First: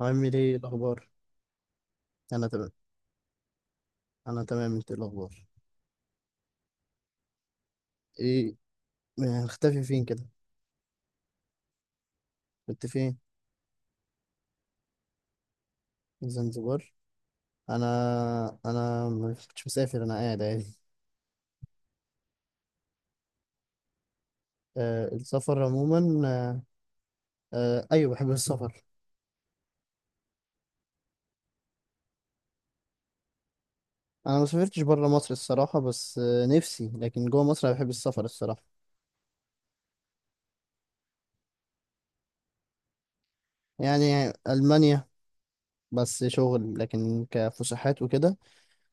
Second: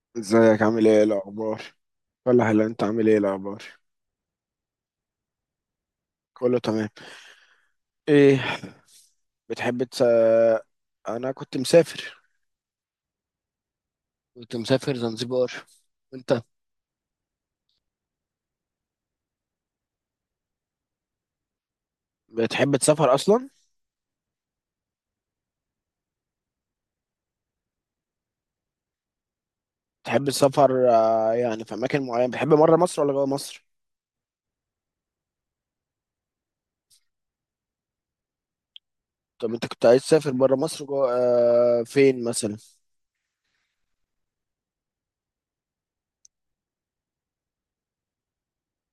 عامل ايه ازيك؟ عامل ايه الاخبار؟ الاخبار؟ انا ولا هلا، تمام. انت عامل ايه الاخبار؟ انا تمام، انت إيه الاخبار؟ كله تمام. ايه؟ ايه، بتحب مختفي تس... فين كده؟ انا كنت مسافر كنت فين؟ كنت مسافر زنزبار. وانت؟ زنزبار؟ انا ما كنتش مسافر، انا قاعد عادي. بتحب تسافر اصلا؟ آه، السفر عموما، آه. آه، ايوه بحب السفر. بتحب السفر. يعني في اماكن معينه، بتحب بره مصر ولا جوه مصر؟ انا ما سافرتش بره مصر الصراحه، بس آه نفسي، لكن جوه مصر أنا بحب السفر الصراحه. طب انت كنت عايز تسافر بره مصر جوه، فين مثلا؟ يعني المانيا، بس شغل، لكن كفسحات وكده.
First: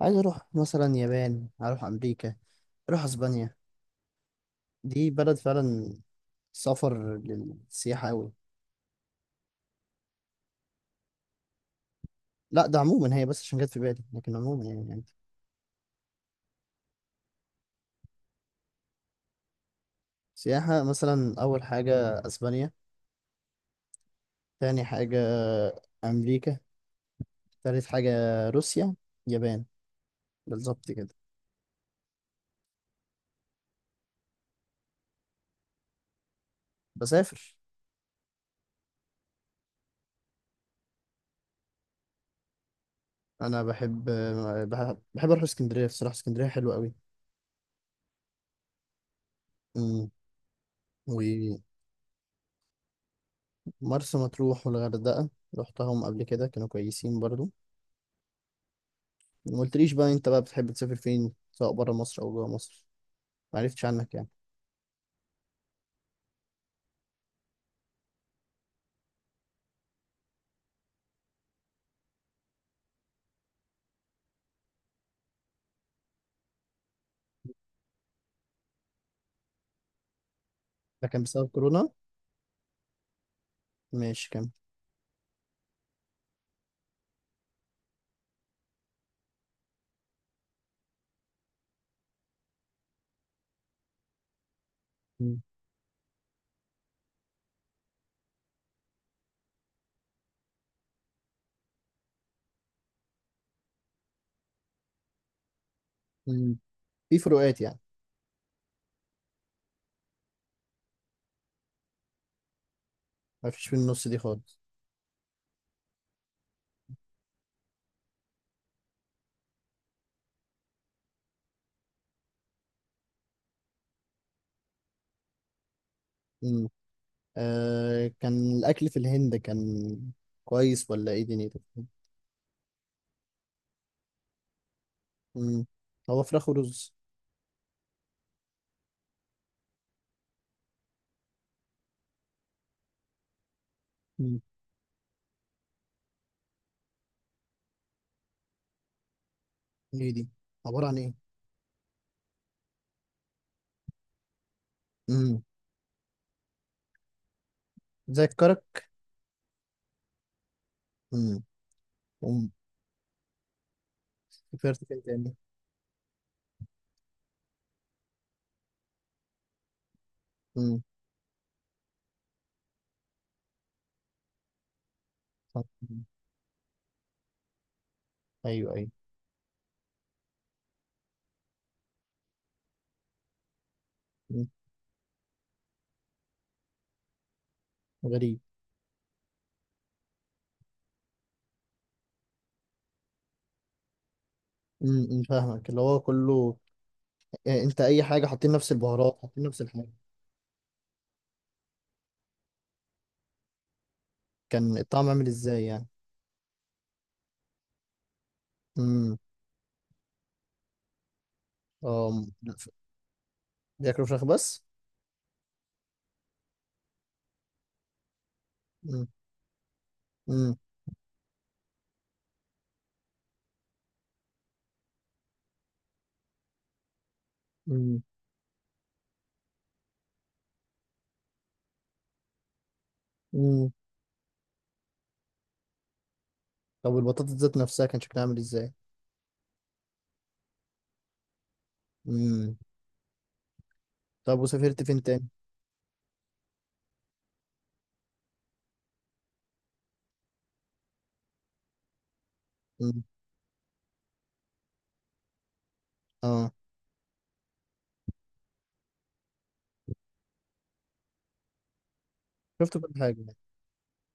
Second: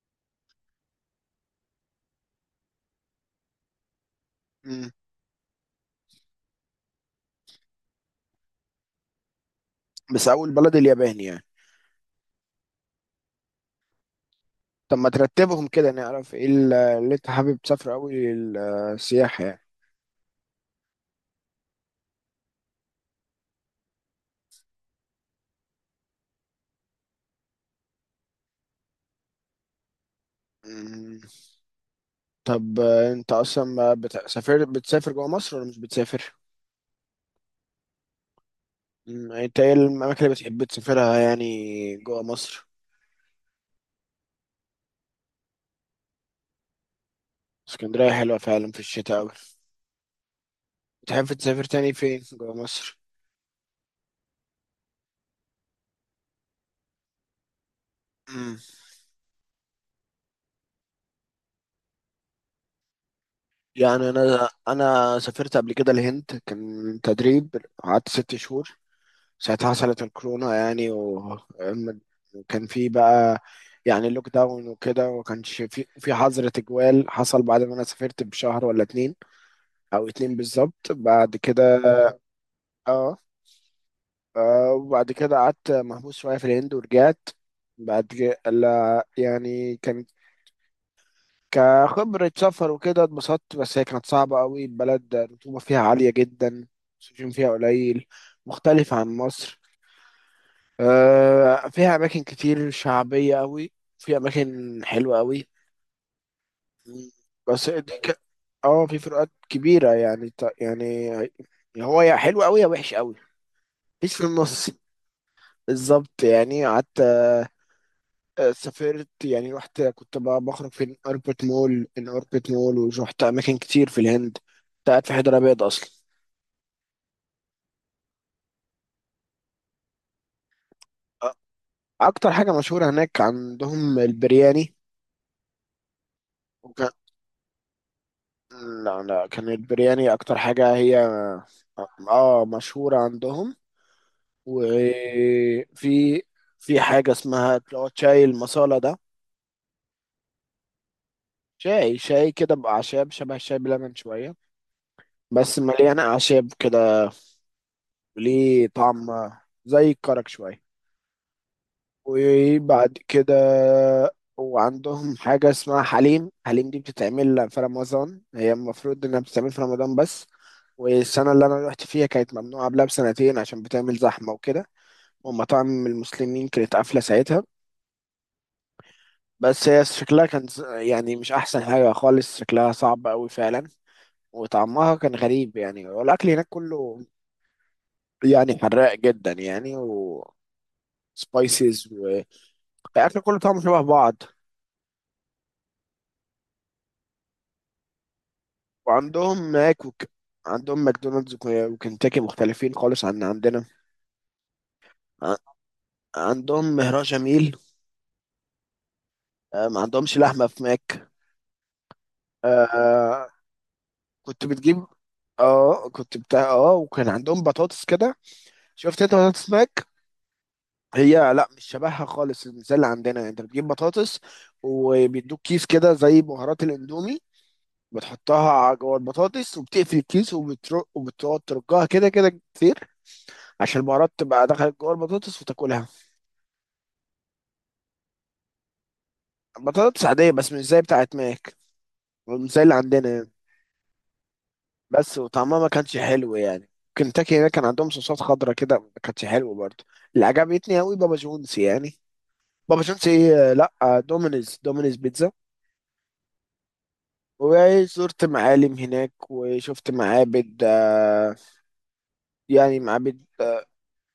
عايز اروح مثلا يابان، اروح امريكا، اروح اسبانيا. مم. دي بلد فعلا سفر للسياحة أوي. بس اول بلد اليابان يعني؟ لا، ده عموما هي، بس عشان جت في بالي، لكن عموما يعني طب ما عادي. ترتبهم كده نعرف ايه اللي انت حابب تسافر اول. السياحه. سياحة، مثلا أول حاجة أسبانيا، تاني حاجة أمريكا، تالت حاجة روسيا، يابان، بالظبط كده. يعني طب، انت اصلا ما بت- سافر بتسافر جوه مصر ولا مش بتسافر؟ بسافر. يعني انت ايه الاماكن اللي بتحب تسافرها يعني جوه مصر؟ أنا بحب أروح اسكندرية، بصراحة اسكندرية حلوة أوي. اسكندريه حلوه فعلا في الشتاء اوي. أمم. بتحب ومرسى تسافر تاني فين جوه مصر؟ مطروح والغردقة، رحتهم قبل كده كانوا كويسين برضو. مم. ما قلتليش بقى أنت بقى بتحب تسافر فين سواء برا مصر أو جوا مصر؟ معرفتش يعني عنك يعني. انا سافرت قبل كده الهند، كان تدريب. قعدت 6 شهور. ساعتها حصلت الكورونا يعني. وكان في بقى، يعني لوك داون وكده، وما كانش في حظر تجوال. حصل بعد ما انا سافرت بشهر ولا 2، او 2 بالظبط ده كان بعد بسبب كده. كورونا؟ اه. ماشي، كمل. وبعد كده قعدت محبوس شوية في الهند ورجعت. بعد كده لا، يعني كانت كخبرة سفر وكده اتبسطت، بس هي كانت صعبة قوي. بلد أمم. الرطوبة فيها عالية جدا. السجون فيها قليل، مختلف عن مصر. فيها أماكن كتير شعبية قوي، في أماكن حلوة قوي. أمم. في فروقات بس يعني. دي اه، في فروقات كبيرة يعني، يعني هو يا حلو قوي يا وحش قوي. ما فيش في النص مفيش دي في خالص. النص. بالظبط. يعني قعدت. سافرت يعني. رحت، كنت بقى بخرج في أوربت مول، ورحت أماكن كتير في الهند. كنت قاعد في حيدر أبيض أصلا. امم. آه، كان الأكل في الهند كان كويس ولا إيه أ- دنيته؟ أكتر حاجة مشهورة هناك عندهم البرياني. امم. هو فراخ وكان، ورز. لا لا، كان البرياني أكتر حاجة هي مشهورة عندهم. امم. وفي حاجة اسمها اللي هو شاي المصالة ده. إيه دي؟ عبارة عن إيه؟ شاي كده بأعشاب، شبه الشاي بلبن شوية، امم. بس مليانة أعشاب كده. زي ليه الكرك. طعم زي الكرك شوية. امم. أم. وبعد كده فكرت كده وعندهم تاني. حاجة اسمها حليم. حليم دي بتتعمل في رمضان، هي المفروض إنها بتتعمل في رمضان بس. امم. والسنة اللي أنا روحت فيها كانت ممنوعة قبلها بسنتين عشان بتعمل زحمة وكده، صح. ومطاعم مم. المسلمين كانت قافلة ساعتها. أيوه، أيوه. بس هي شكلها كان يعني مش أحسن حاجة خالص، شكلها صعب أوي فعلا. مم. وطعمها كان غريب يعني، والأكل هناك كله غريب. يعني حراق جدا يعني. وسبايسز. الاكل كله طعمه شبه بعض. امم، فاهمك اللي هو كله، يعني أنت أي حاجة حاطين نفس البهارات، حاطين وعندهم نفس ماك الحاجة. عندهم ماكدونالدز وكنتاكي مختلفين خالص عن عندنا. كان الطعم عامل ع- إزاي يعني؟ عندهم مهراج جميل. امم. ما عندهمش لحمه في ماك. اه، آه، بياكلوا فراخ كنت بس؟ بتجيب. اه كنت بتاع، وكان عندهم بطاطس كده. شفت امم. انت بطاطس ماك؟ امم. هي لا، مش شبهها خالص زي اللي عندنا. انت بتجيب بطاطس، وبيدوك كيس كده زي بهارات الاندومي، بتحطها على جوه البطاطس، وبتقفل الكيس، وبتقعد ترجها كده كده كتير، امم. عشان البهارات تبقى دخلت جوه البطاطس وتاكلها. طب والبطاطس ذات نفسها كان شكلها عامل ازاي؟ بطاطس عادية بس مش زي بتاعت ماك، مش امم. زي اللي عندنا يعني. طب وسافرت فين بس تاني؟ وطعمها ما كانش حلو يعني. كنتاكي هنا كان عندهم صوصات خضرا كده، ما كانتش حلوة برضه. اللي عجبتني قوي بابا جونز يعني. بابا امم. جونز، ايه لا، دومينيز بيتزا. اه، وزرت معالم هناك وشفت معابد. شفت يعني كل حاجه معابد. يعني.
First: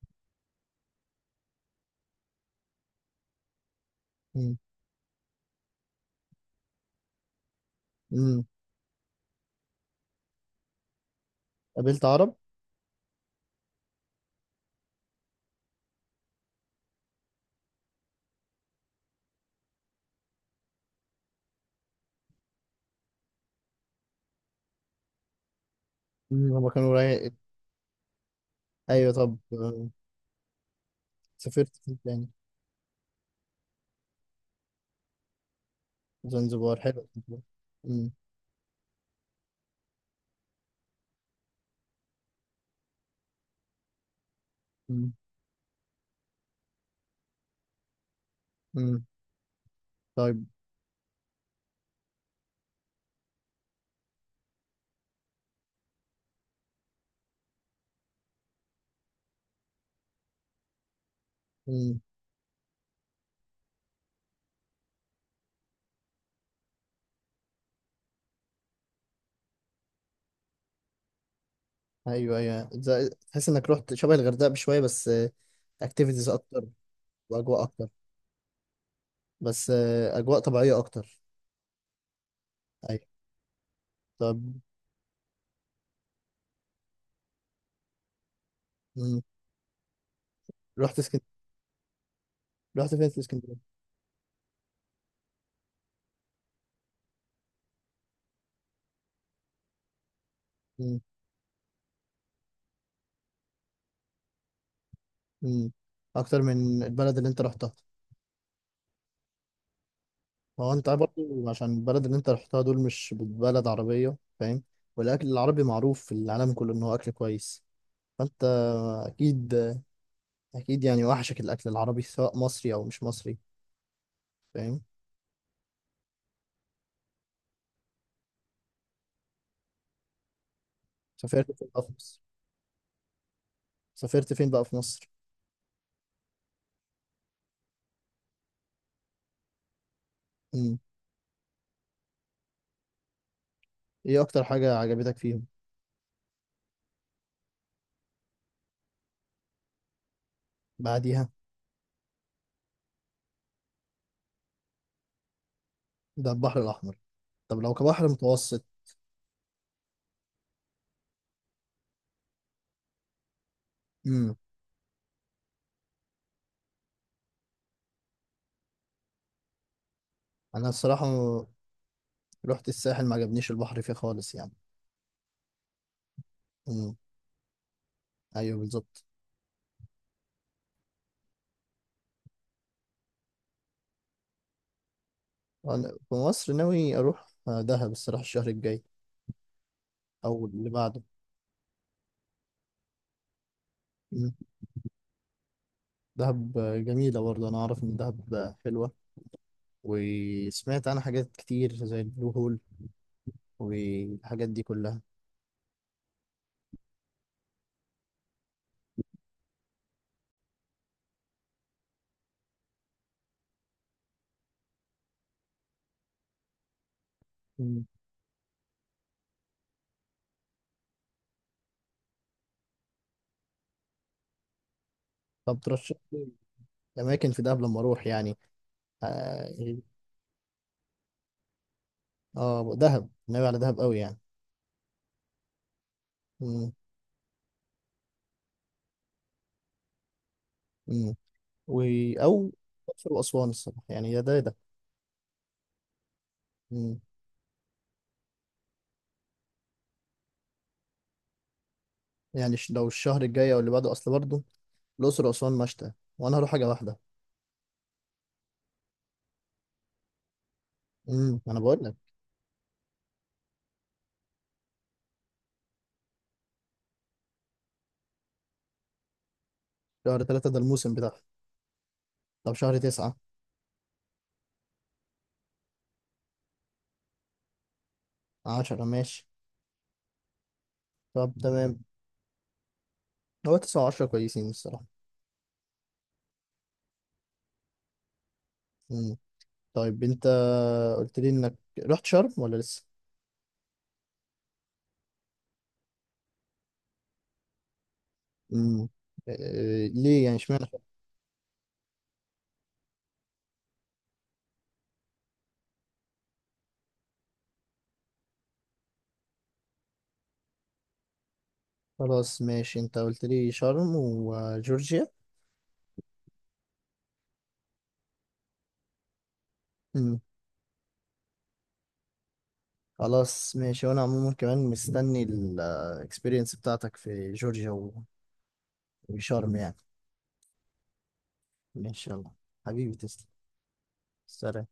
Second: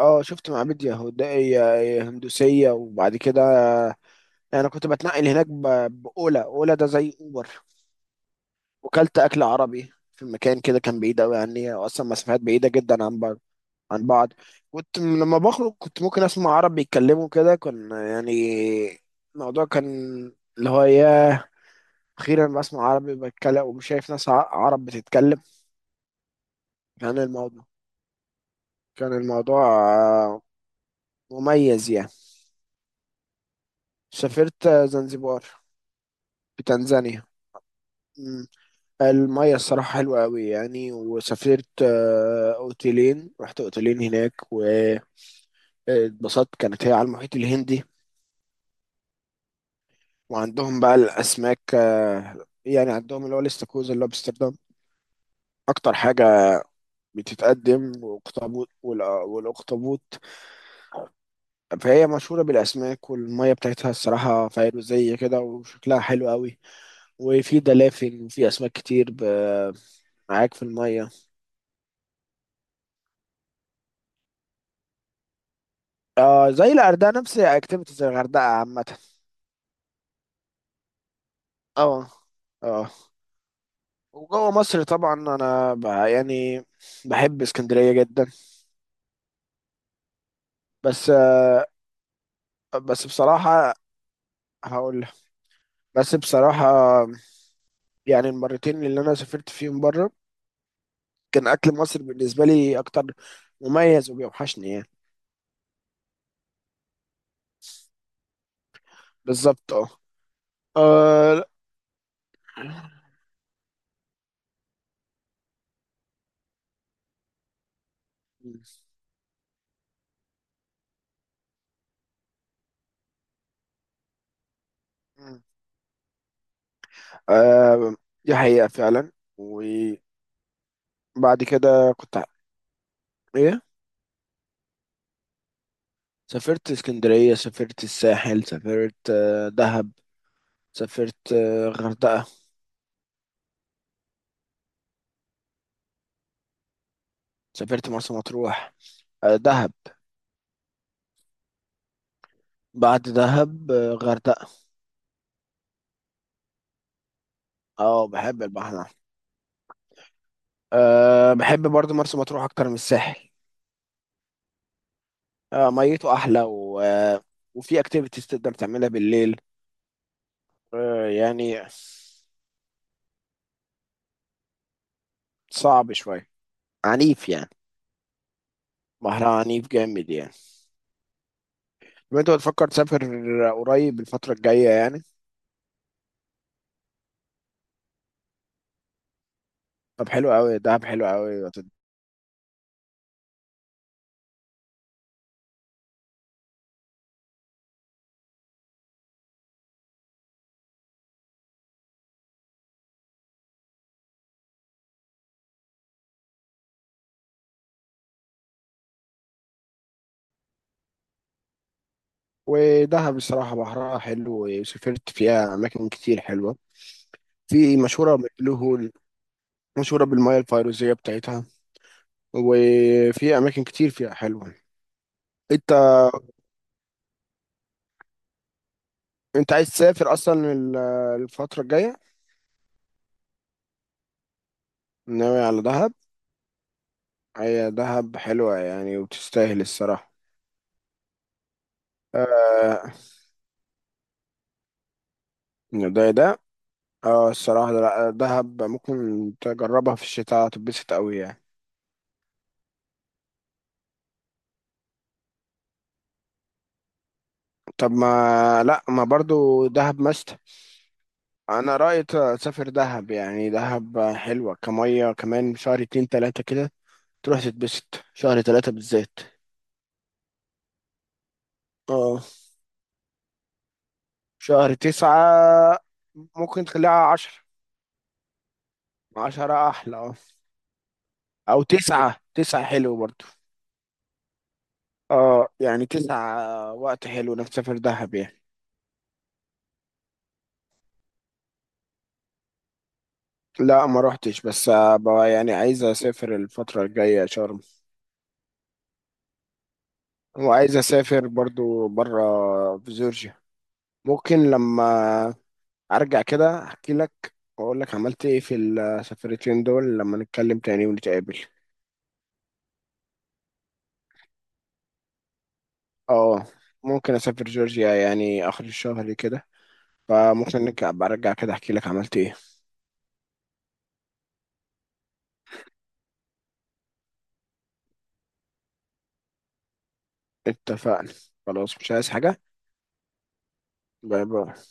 اه، شفت معابد يهودية هندوسية. وبعد كده امم. يعني انا كنت بتنقل هناك بأولا. أولا ده زي أوبر. امم. وكلت اكل عربي في مكان كده كان بعيد قوي عني قابلت اصلا، عرب؟ مسافات بعيده جدا عن بعض. كنت لما بخرج كنت ممكن اسمع عرب بيتكلموا كده. كان يعني الموضوع كان، اللي هو ياه، اخيرا بسمع عربي بتكلم، ومش شايف ناس عرب بتتكلم. امم. هما كانوا كان رايق. الموضوع ايوه، كان طب، الموضوع آه، سافرت مميز فين يعني. تاني؟ سافرت، زنزبار، في زنزبار، حلو تنزانيا. زنزبار. امم. مم. المية الصراحة حلوة أوي يعني. وسافرت، رحت أوتيلين هناك، و امم. اتبسطت كانت هي على المحيط الهندي. امم. طيب. وعندهم بقى الأسماك، يعني عندهم اللي هو الاستاكوزا، اللي هو بأمستردام أكتر حاجة بتتقدم، والأخطبوط. امم. فهي مشهورة بالأسماك، والمية بتاعتها الصراحة فيروزية كده، وشكلها حلو قوي. وفي دلافين وفي أسماك كتير معاك في المية. ايوه، ايوه، تحس انك رحت شبه الغردقه بشويه، بس اكتيفيتيز آه، اكتر، زي الغردقة، نفس واجواء اكتر. اكتيفيتي زي الغردقة عامة. بس اجواء طبيعيه اكتر. اه. اه. ايوه. طب. وجوه مصر طبعا أنا بقى يعني بحب اسكندرية جدا. امم. رحت بس اسكندريه. آه، رحت بس فين في اسكندريه؟ بصراحة، هقول لك. بس بصراحة يعني، المرتين اللي أنا سافرت فيهم بره، كان أكل مصر بالنسبة لي أكتر مميز وبيوحشني يعني. مم. اكتر من البلد اللي انت رحتها. بالظبط. أه. هو انت آه. برضو عشان البلد اللي انت رحتها دول لا. مش بلد عربية، فاهم؟ والاكل العربي معروف في العالم كله ان هو اكل كويس، فانت اكيد، اكيد يعني وحشك الاكل العربي، سواء مصري او مش مصري، فاهم؟ مم. آه، دي حقيقة فعلا. وبعد سافرت فين بقى في كده كنت مصر؟ ع- إيه. سافرت فين بقى في مصر؟ سافرت اسكندرية، سافرت الساحل، سافرت، دهب، مم. سافرت، غردقة، ايه اكتر حاجة عجبتك فيهم؟ سافرت مرسى مطروح، دهب. بعديها؟ بعد دهب، غردقة. ده البحر الاحمر، طب لو كبحر اه، بحب متوسط؟ البحر. أه، بحب برضو مرسى مطروح أكتر من الساحل. مم. أه، ميته أحلى و... آه، وفي أكتيفيتيز تقدر تعملها بالليل. انا الصراحة أه يعني. رحت الساحل، ما عجبنيش البحر فيه خالص يعني. صعب شوية. مم. عنيف يعني. ايوه، بالظبط. بحرها عنيف جامد يعني. طب أنت بتفكر تسافر قريب الفترة الجاية يعني؟ أنا في مصر ناوي أروح دهب الصراحة، الشهر الجاي طب حلو أو أوي، اللي دهب بعده. حلو أوي. مم. دهب جميلة برضه، أنا أعرف إن دهب حلوة، وسمعت عنها حاجات كتير زي البلو هول والحاجات دي كلها. ودهب بصراحة بحرها حلو، وسافرت فيها أماكن كتير حلوة. في مم. مشهورة بالبلو هول، مشهورة بالمياه الفيروزية بتاعتها، وفي أماكن كتير فيها حلوة. طب انت. ترشح لي أماكن في دهب لما أروح يعني. انت آه، عايز تسافر اصلا الفترة الجاية؟ آه، دهب، ناوي على دهب أوي يعني. ناوي على دهب. مم. هي دهب حلوة يعني وتستاهل الصراحة. مم. و... أو آه. الأقصر وأسوان، الصراحة يعني يا ده يا ده. ده. مم. اه الصراحة ده- لا دهب ممكن تجربها في الشتاء، هتتبسط قوي يعني. يعني لو الشهر الجاي أو اللي بعده، أصل برضه الأقصر وأسوان مشتى وأنا هروح حاجة واحدة. طب ما لا ما برضو دهب مست امم، انا انا بقول لك، رأيي تسافر دهب يعني، دهب حلوة. كمية كمان شهر اتنين تلاتة كده، تروح تتبسط شهر 3 بالذات. شهر تلاتة ده الموسم بتاعه. اه. طب شهر تسعة؟ شهر 9، ممكن تخليها 10. عشرة ماشي. 10 أحلى. طب او تمام. تسعة حلو برضو. هو تسعة وعشرة كويسين الصراحة. اه، يعني 9 وقت حلو نسافر دهب يعني. مم. طيب انت قلت لي انك رحت شرم ولا لسه؟ لا ما روحتش، بس بقى يعني عايز اسافر الفترة الجاية شرم. مم. إيه ليه يعني، اشمعنى وعايز شرم؟ اسافر برضو برا، في جورجيا. ممكن لما ارجع كده احكي لك، واقول لك عملت ايه في السفرتين دول لما نتكلم تاني ونتقابل. خلاص ماشي، انت قلت لي شرم وجورجيا. اه، ممكن اسافر جورجيا يعني اخر الشهر كده. مم. فممكن برجع كده احكي لك عملت ايه. خلاص ماشي، وانا عموما كمان مستني الاكسبيرينس بتاعتك في جورجيا وشرم يعني. اتفقنا. خلاص مش عايز ماشي يلا، حاجة. حبيبي تسلم. باي باي. سلام.